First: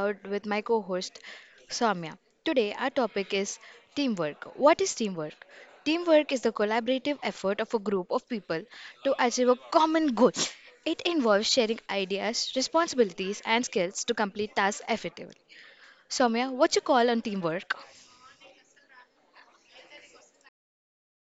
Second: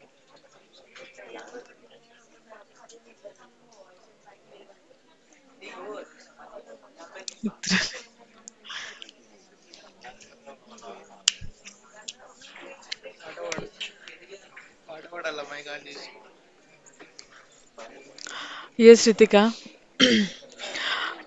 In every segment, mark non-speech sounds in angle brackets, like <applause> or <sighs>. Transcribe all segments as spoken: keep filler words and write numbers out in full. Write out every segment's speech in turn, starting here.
Gaud with my co host Soumya. Today, our topic is teamwork. What is teamwork? Teamwork is the collaborative effort of a group <laughs> of people to achieve a common goal. It involves sharing ideas, responsibilities, and skills to complete tasks effectively. Soumya, what's your call on teamwork? Yes, Ritika. <clears throat>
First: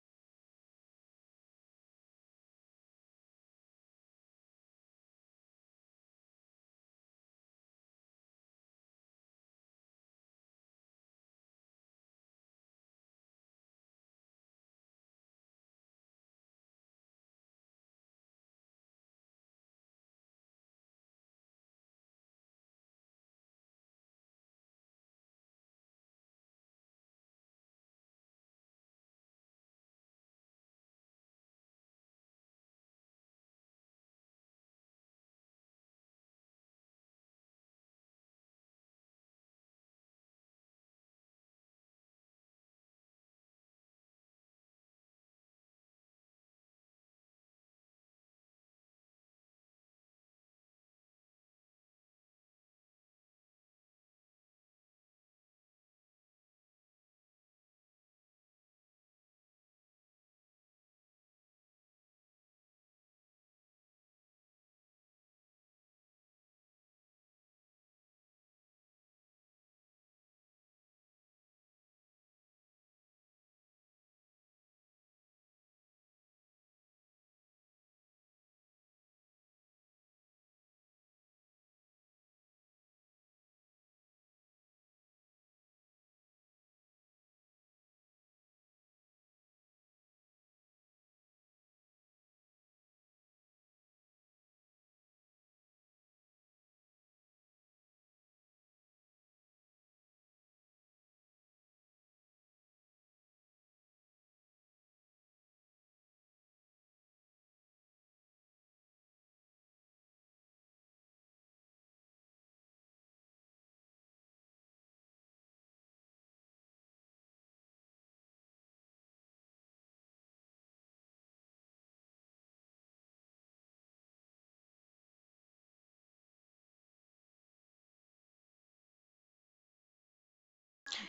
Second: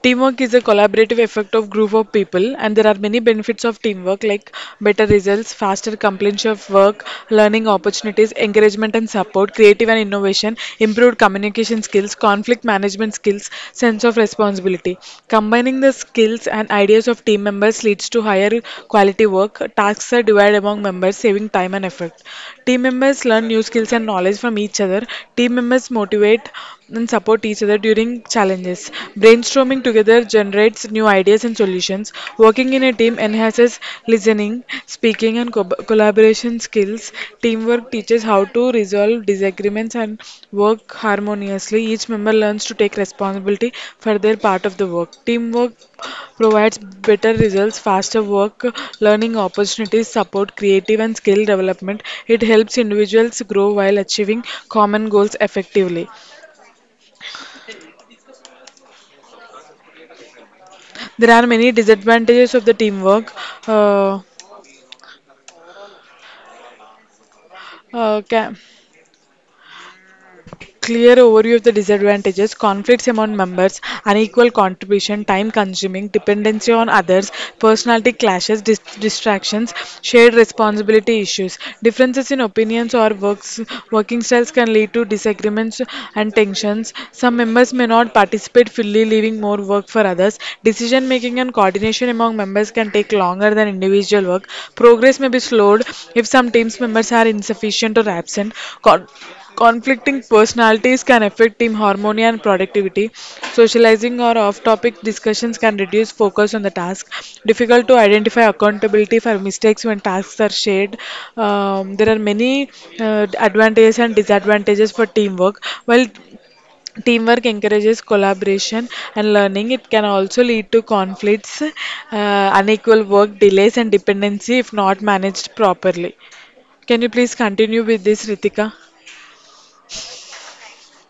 Teamwork is a collaborative effect of group of people, and there are many benefits of teamwork like better results, faster completion of work, learning opportunities, encouragement and support, creative and innovation, improved communication skills, conflict management skills, sense of responsibility. Combining the skills and ideas of team members leads to higher quality work. Tasks are divided among members, saving time and effort. Team members learn new skills and knowledge from each other. Team members motivate and support each other during challenges. Brainstorming together generates new ideas and solutions. Working in a team enhances listening, speaking, and co- collaboration skills. Teamwork teaches how to resolve disagreements and work harmoniously. Each member learns to take responsibility for their part of the work. Teamwork provides better results, faster work, learning opportunities, support, creative and skill development. It helps individuals grow while achieving common goals effectively. There are many disadvantages of the teamwork. Uh, uh, ca- Clear overview of the disadvantages, conflicts among members, unequal contribution, time consuming, dependency on others, personality clashes, dis- distractions, shared responsibility issues. Differences in opinions or works, working styles can lead to disagreements and tensions. Some members may not participate fully, leaving more work for others. Decision making and coordination among members can take longer than individual work. Progress may be slowed if some team members are insufficient or absent. Con- Conflicting personalities can affect team harmony and productivity. Socializing or off topic discussions can reduce focus on the task. Difficult to identify accountability for mistakes when tasks are shared. Um, there are many uh, advantages and disadvantages for teamwork. While teamwork encourages collaboration and learning, it can also lead to conflicts, uh, unequal work, delays, and dependency if not managed properly. Can you please continue with this, Ritika?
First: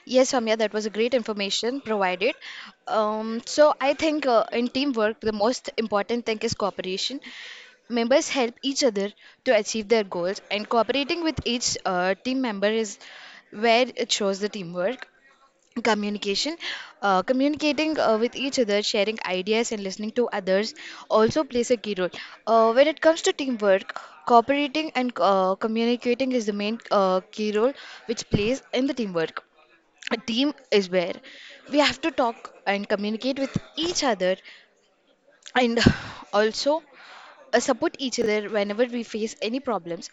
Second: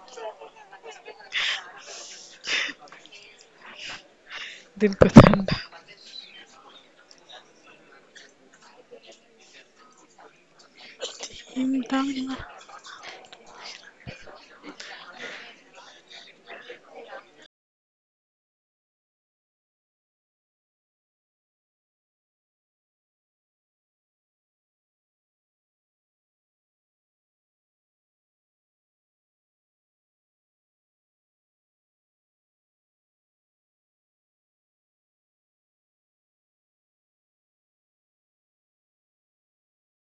Yes, Soumya, that was a great information provided. Um, so I think uh, in दिन को teamwork, the most important thing is cooperation. Members help each other to achieve their goals, and cooperating with each uh, team Teamwork. member is where it shows the teamwork. Communication, uh, communicating uh, with each other, sharing ideas, and listening to others also plays a key role. Uh, when it comes to teamwork, cooperating and uh, communicating is the main uh, key role which plays in the teamwork. A team is where we have to talk and communicate with each other and <sighs> also uh, support each other whenever we face any problems.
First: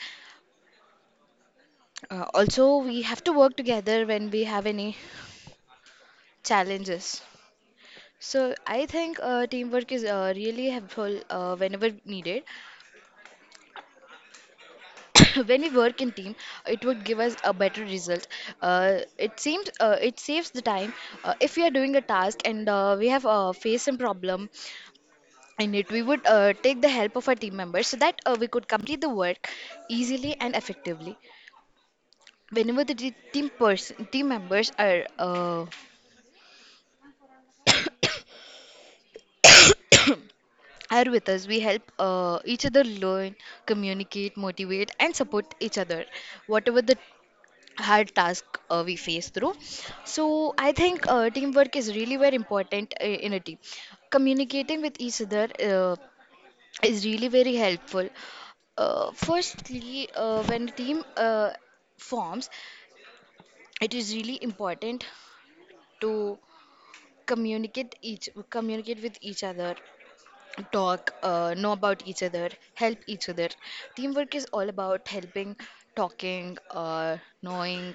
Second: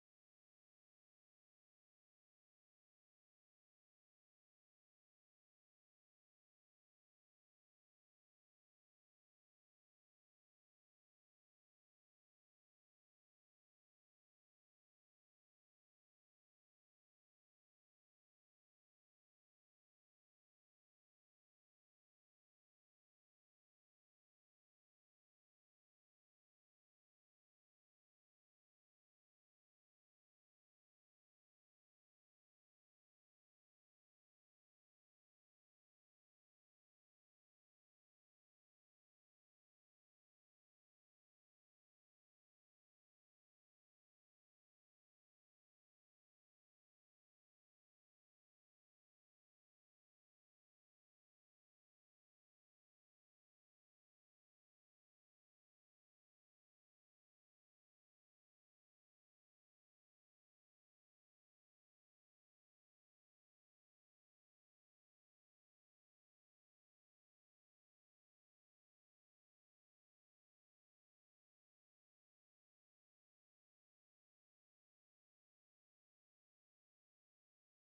Uh, also, we have to work together when we have any challenges. So I think uh, teamwork is uh, really helpful uh, whenever needed. <coughs> When we work in team, it would give us a better result. Uh, it seems uh, it saves the time. Uh, if we are doing a task and uh, we have uh, faced some problem in it, we would uh, take the help of our team members so that uh, we could complete the work easily and effectively. Whenever the te- team person team members are uh, are with us, we help uh, each other learn, communicate, motivate and support each other whatever the hard task uh, we face through. So I think uh, teamwork is really very important uh, in a team. Communicating with each other uh, is really very helpful. Uh, firstly uh, when a team uh, forms, it is really important to communicate each communicate with each other, talk, uh, know about each other, help each other. Teamwork is all about helping, talking, uh, knowing,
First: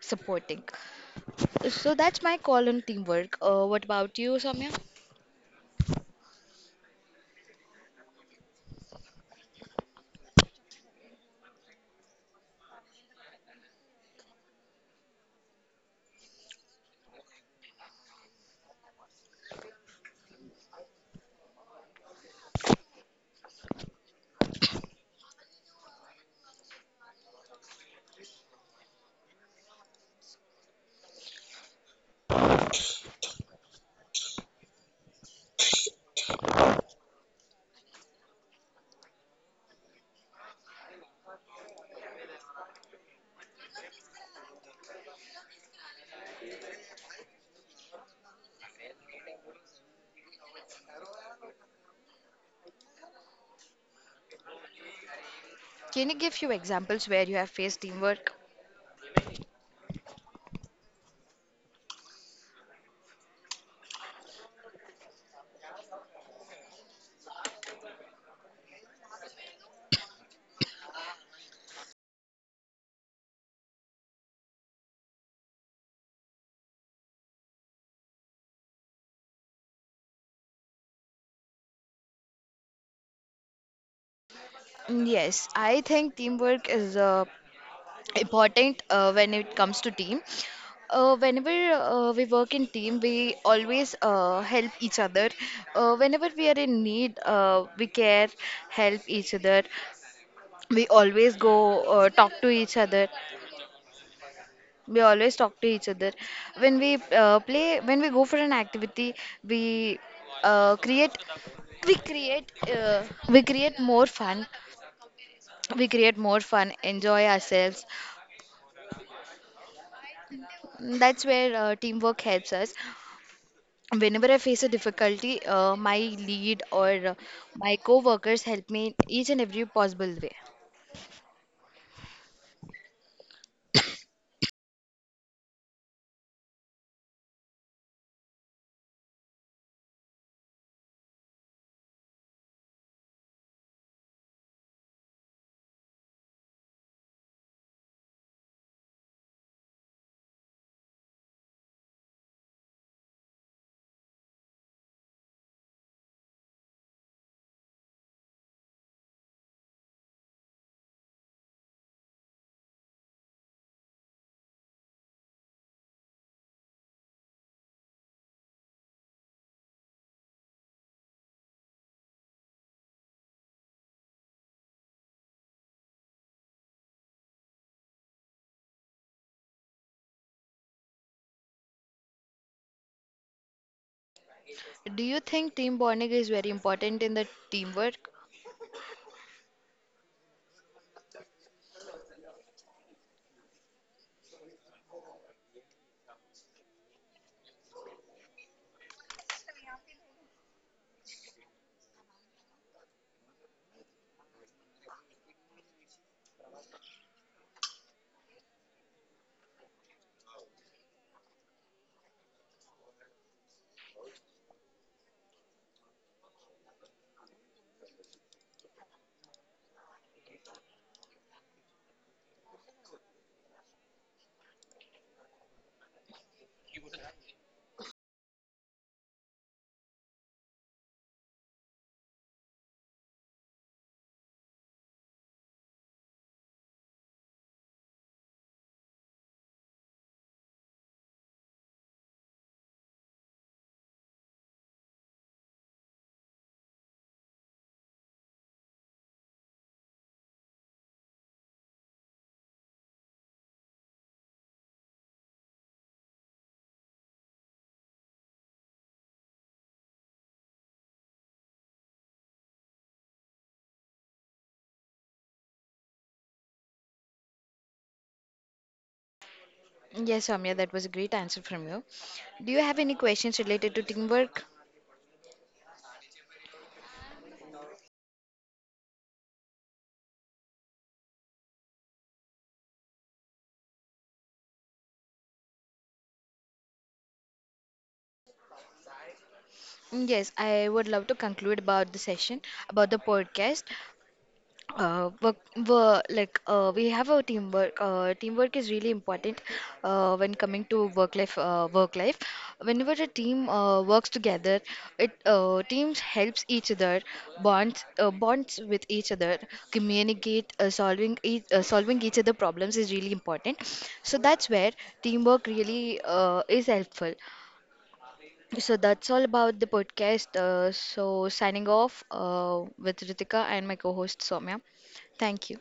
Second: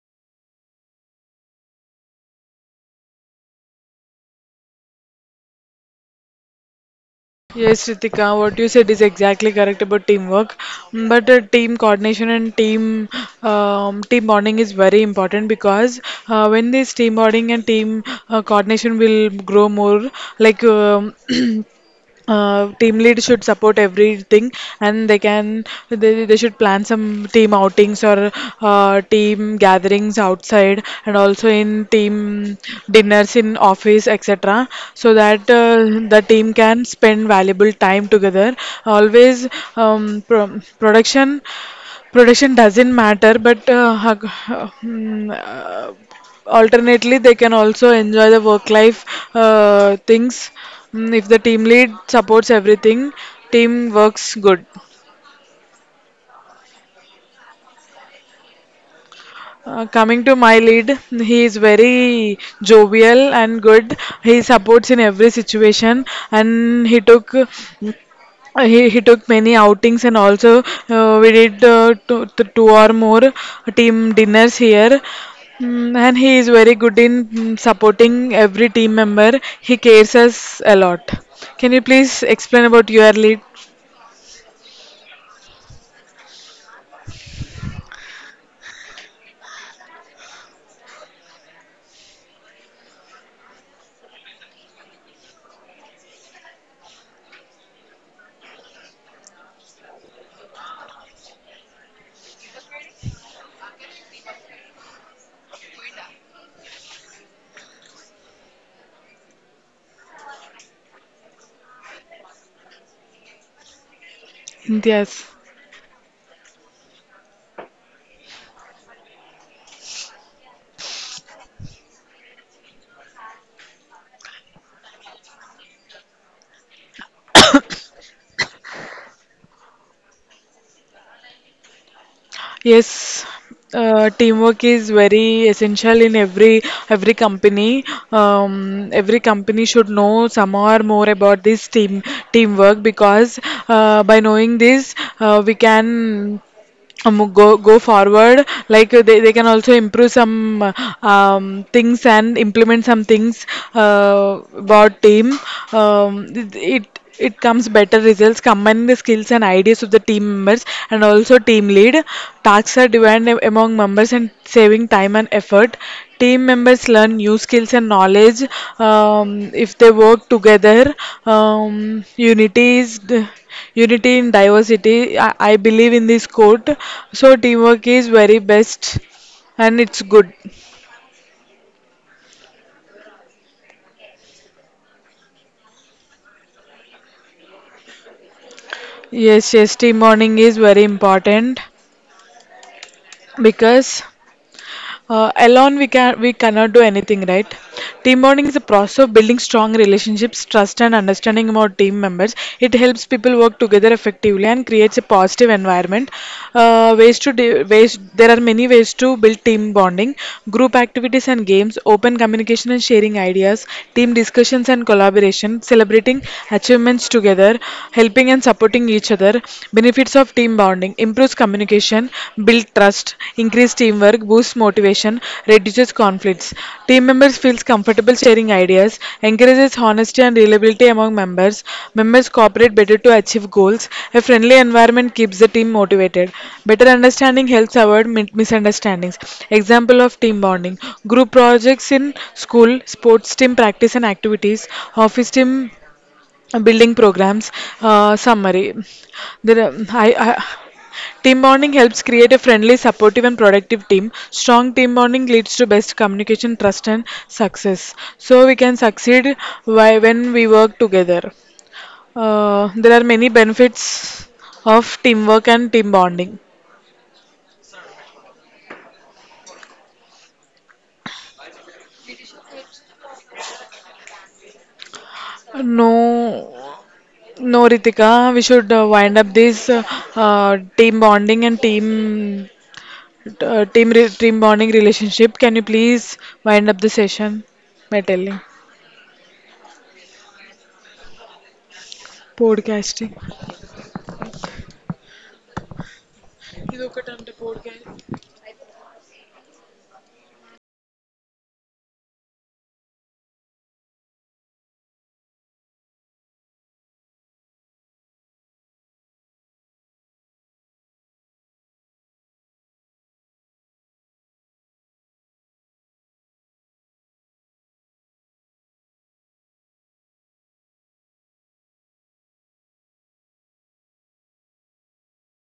supporting. So that's my call on teamwork. Uh, what about you, Samya? Yes, Ritika, what you said is exactly correct about teamwork. Mm, But uh, team coordination and team um, team bonding is very important because uh, when this team bonding and team uh, coordination will grow more, like um <clears throat> uh, team lead should support everything and they can they, they should plan some team outings or uh, team gatherings outside and also in team dinners in office, etc., so that uh, the team can spend valuable time together always, um, pro- production production doesn't matter, but uh, hug- uh, mm, alternately, they can also enjoy the work life uh, things. Mm, If the team lead supports everything, team works good. Can you give few examples where you have faced teamwork? Uh, coming to my lead, he is very jovial and good. He supports in every situation, and he took Uh, He, he took many outings, and also uh, we did uh, two, th- two or more team dinners here. Mm, and he is very good in mm, supporting every team member. He cares us a lot. Can you please explain about your lead? Mm, yes, I think teamwork is uh, important uh, when it comes to team. Uh, whenever uh, we work in team, we always uh, help each other. Uh, whenever we are in need, uh, we care, help each other. we always go uh, talk to each other we always talk to each other when we uh, play, when we go for an activity, we uh, create we create uh, we create more fun, Yes. we create more fun enjoy ourselves. That's where uh, teamwork helps us. Whenever I face a difficulty, uh, my lead or uh, my co-workers help me in each and every possible way. Yes, uh, teamwork is very essential in every every company. Um, every company should know some or more about this team teamwork because uh, by knowing this, uh, we can um, go go forward. Like uh, they, they can also improve some uh, um, things and implement some things uh, about team. Um, it, it it comes better results, combining the skills and ideas of the team members and also team lead. Tasks are divided among members and saving time and effort. Team members learn new skills and knowledge um, if they work together. Um, unity is d- unity in diversity. I, I, believe in this quote. So teamwork is very best and it's good. Do you think team bonding is very important in the teamwork? Yes, yes, team bonding is very important because Uh, alone we can we cannot do anything, right? Team bonding is a process of building strong relationships, trust, and understanding about team members. It helps people work together effectively and creates a positive environment. Uh, ways to de- ways, there are many ways to build team bonding: group activities and games, open communication and sharing ideas, team discussions and collaboration, celebrating achievements together, helping and supporting each other. Benefits of team team bonding: improves communication, builds trust, increases teamwork, boosts motivation, reduces conflicts. Team members feel comfortable sharing ideas, encourages honesty and reliability among members. Members cooperate better to achieve goals. A friendly environment keeps the team motivated. Better understanding helps avoid mi- misunderstandings. Example of team bonding: group projects in school, sports team practice and activities, office team building programs. Uh, summary: there are- I, I, team bonding helps create a friendly, supportive, and productive team. Strong team bonding leads to best communication, trust, and success, so we can succeed why, when we work together, uh, there are many benefits of teamwork and team bonding. Yes, Soumya, that was a great answer from you. Do you have any questions related to teamwork? No, no, Ritika, we should uh, wind up this uh, uh, team bonding and team uh, team re- team bonding relationship. Can you please wind up the session by telling Mm, yes, I would love to conclude about the session, about the podcasting? podcast. Uh, work, wo- like uh, we have a teamwork. Uh, teamwork is really important uh, when coming to work life. Uh, work life. Whenever a team uh, works together, it uh, teams helps each other, bonds uh, bonds with each other, communicate, uh, solving each, uh, solving each other problems is really important. So that's where teamwork really uh, is helpful. So that's all about the podcast. Uh, so signing off uh, with Ritika and my co-host Soumya. Thank you.